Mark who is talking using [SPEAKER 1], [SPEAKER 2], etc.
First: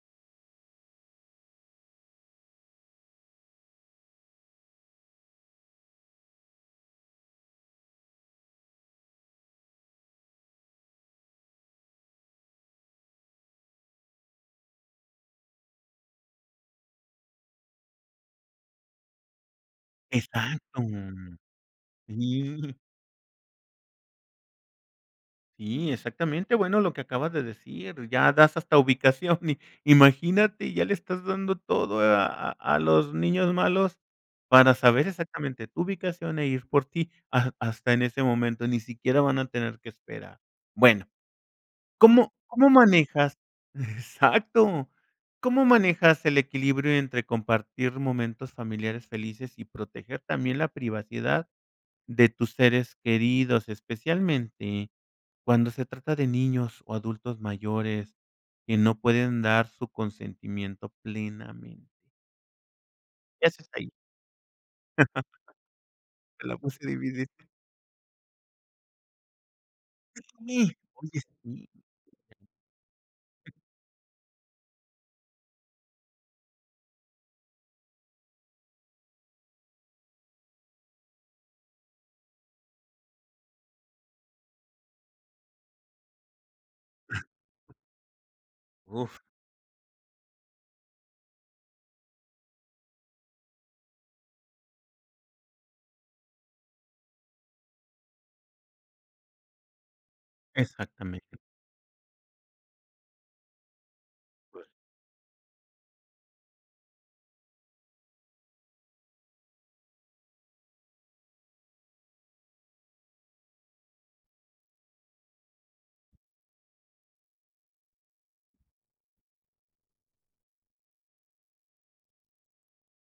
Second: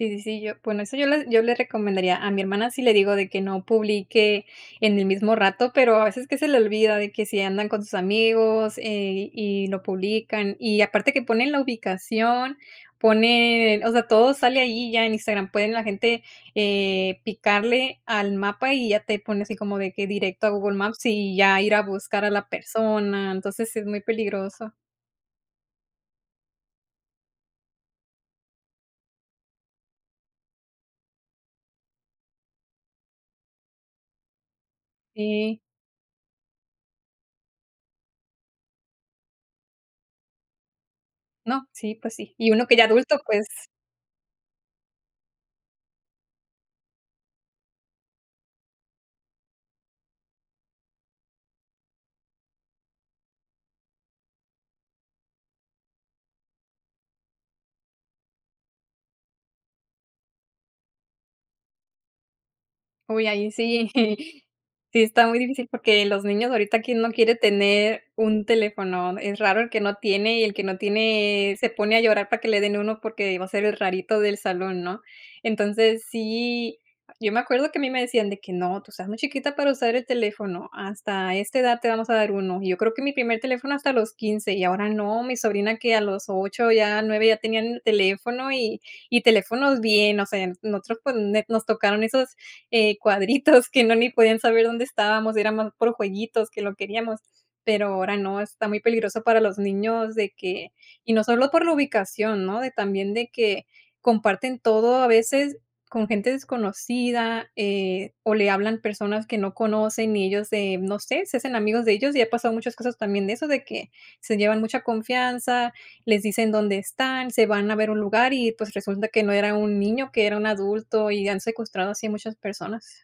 [SPEAKER 1] Sí sí sí yo bueno, eso yo le yo le recomendaría, a mi hermana sí le digo de que no publique en el mismo rato, pero a veces que se le olvida de que si andan con sus amigos, eh, y lo publican, y aparte que ponen la ubicación ponen o sea, todo sale ahí ya en Instagram, pueden la gente, eh, picarle al mapa, y ya te pone así como de que directo a Google
[SPEAKER 2] Exacto.
[SPEAKER 1] Maps, y ya ir a buscar a la
[SPEAKER 2] Sí.
[SPEAKER 1] persona. Entonces sí es muy peligroso.
[SPEAKER 2] Sí, exactamente. Bueno, lo que acabas de decir, ya das hasta ubicación y imagínate, ya le estás dando todo a a a los niños malos para saber
[SPEAKER 1] Sí.
[SPEAKER 2] exactamente tu ubicación e ir por ti ha hasta en ese momento, ni siquiera van a tener que esperar. Bueno,
[SPEAKER 1] No, sí, pues,
[SPEAKER 2] ¿cómo
[SPEAKER 1] sí. Y uno
[SPEAKER 2] cómo
[SPEAKER 1] que ya adulto,
[SPEAKER 2] manejas?
[SPEAKER 1] pues.
[SPEAKER 2] Exacto. ¿Cómo manejas el equilibrio entre compartir momentos familiares felices y proteger también la privacidad de tus seres queridos, especialmente cuando se trata de niños o adultos mayores que no pueden dar su consentimiento plenamente?
[SPEAKER 1] Uy,
[SPEAKER 2] ¿Qué
[SPEAKER 1] ahí
[SPEAKER 2] haces
[SPEAKER 1] sí.
[SPEAKER 2] ahí?
[SPEAKER 1] Sí está muy difícil porque los
[SPEAKER 2] Te
[SPEAKER 1] niños,
[SPEAKER 2] la puse
[SPEAKER 1] ahorita, ¿quién no
[SPEAKER 2] difícil.
[SPEAKER 1] quiere tener un teléfono? Es raro el que no tiene, y el que
[SPEAKER 2] Sí,
[SPEAKER 1] no
[SPEAKER 2] oye
[SPEAKER 1] tiene
[SPEAKER 2] sí.
[SPEAKER 1] se pone a llorar para que le den uno porque va a ser el rarito del salón, ¿no? Entonces, sí, yo me acuerdo que a mí me decían de que: "No, tú estás muy chiquita para usar el teléfono, hasta esta edad te vamos a dar uno", y yo creo que mi primer teléfono hasta los 15, y ahora no. Mi sobrina que a los 8, ya 9, ya tenían teléfono y y
[SPEAKER 2] Uf.
[SPEAKER 1] teléfonos bien, o sea, nosotros, pues, nos tocaron esos, eh, cuadritos que no ni podían saber dónde estábamos, era más por jueguitos que lo queríamos, pero ahora no, está muy peligroso para los niños de que y no
[SPEAKER 2] Exactamente.
[SPEAKER 1] solo por la ubicación, ¿no? De también, de que comparten
[SPEAKER 2] Pues
[SPEAKER 1] todo a veces con gente desconocida, eh, o, le hablan personas que no conocen y ellos, eh, no sé, se hacen amigos de ellos, y ha pasado muchas cosas también de eso. De que se llevan mucha confianza, les dicen dónde están, se van a ver un lugar y, pues, resulta que no era un niño, que era un adulto, y han secuestrado así a muchas personas.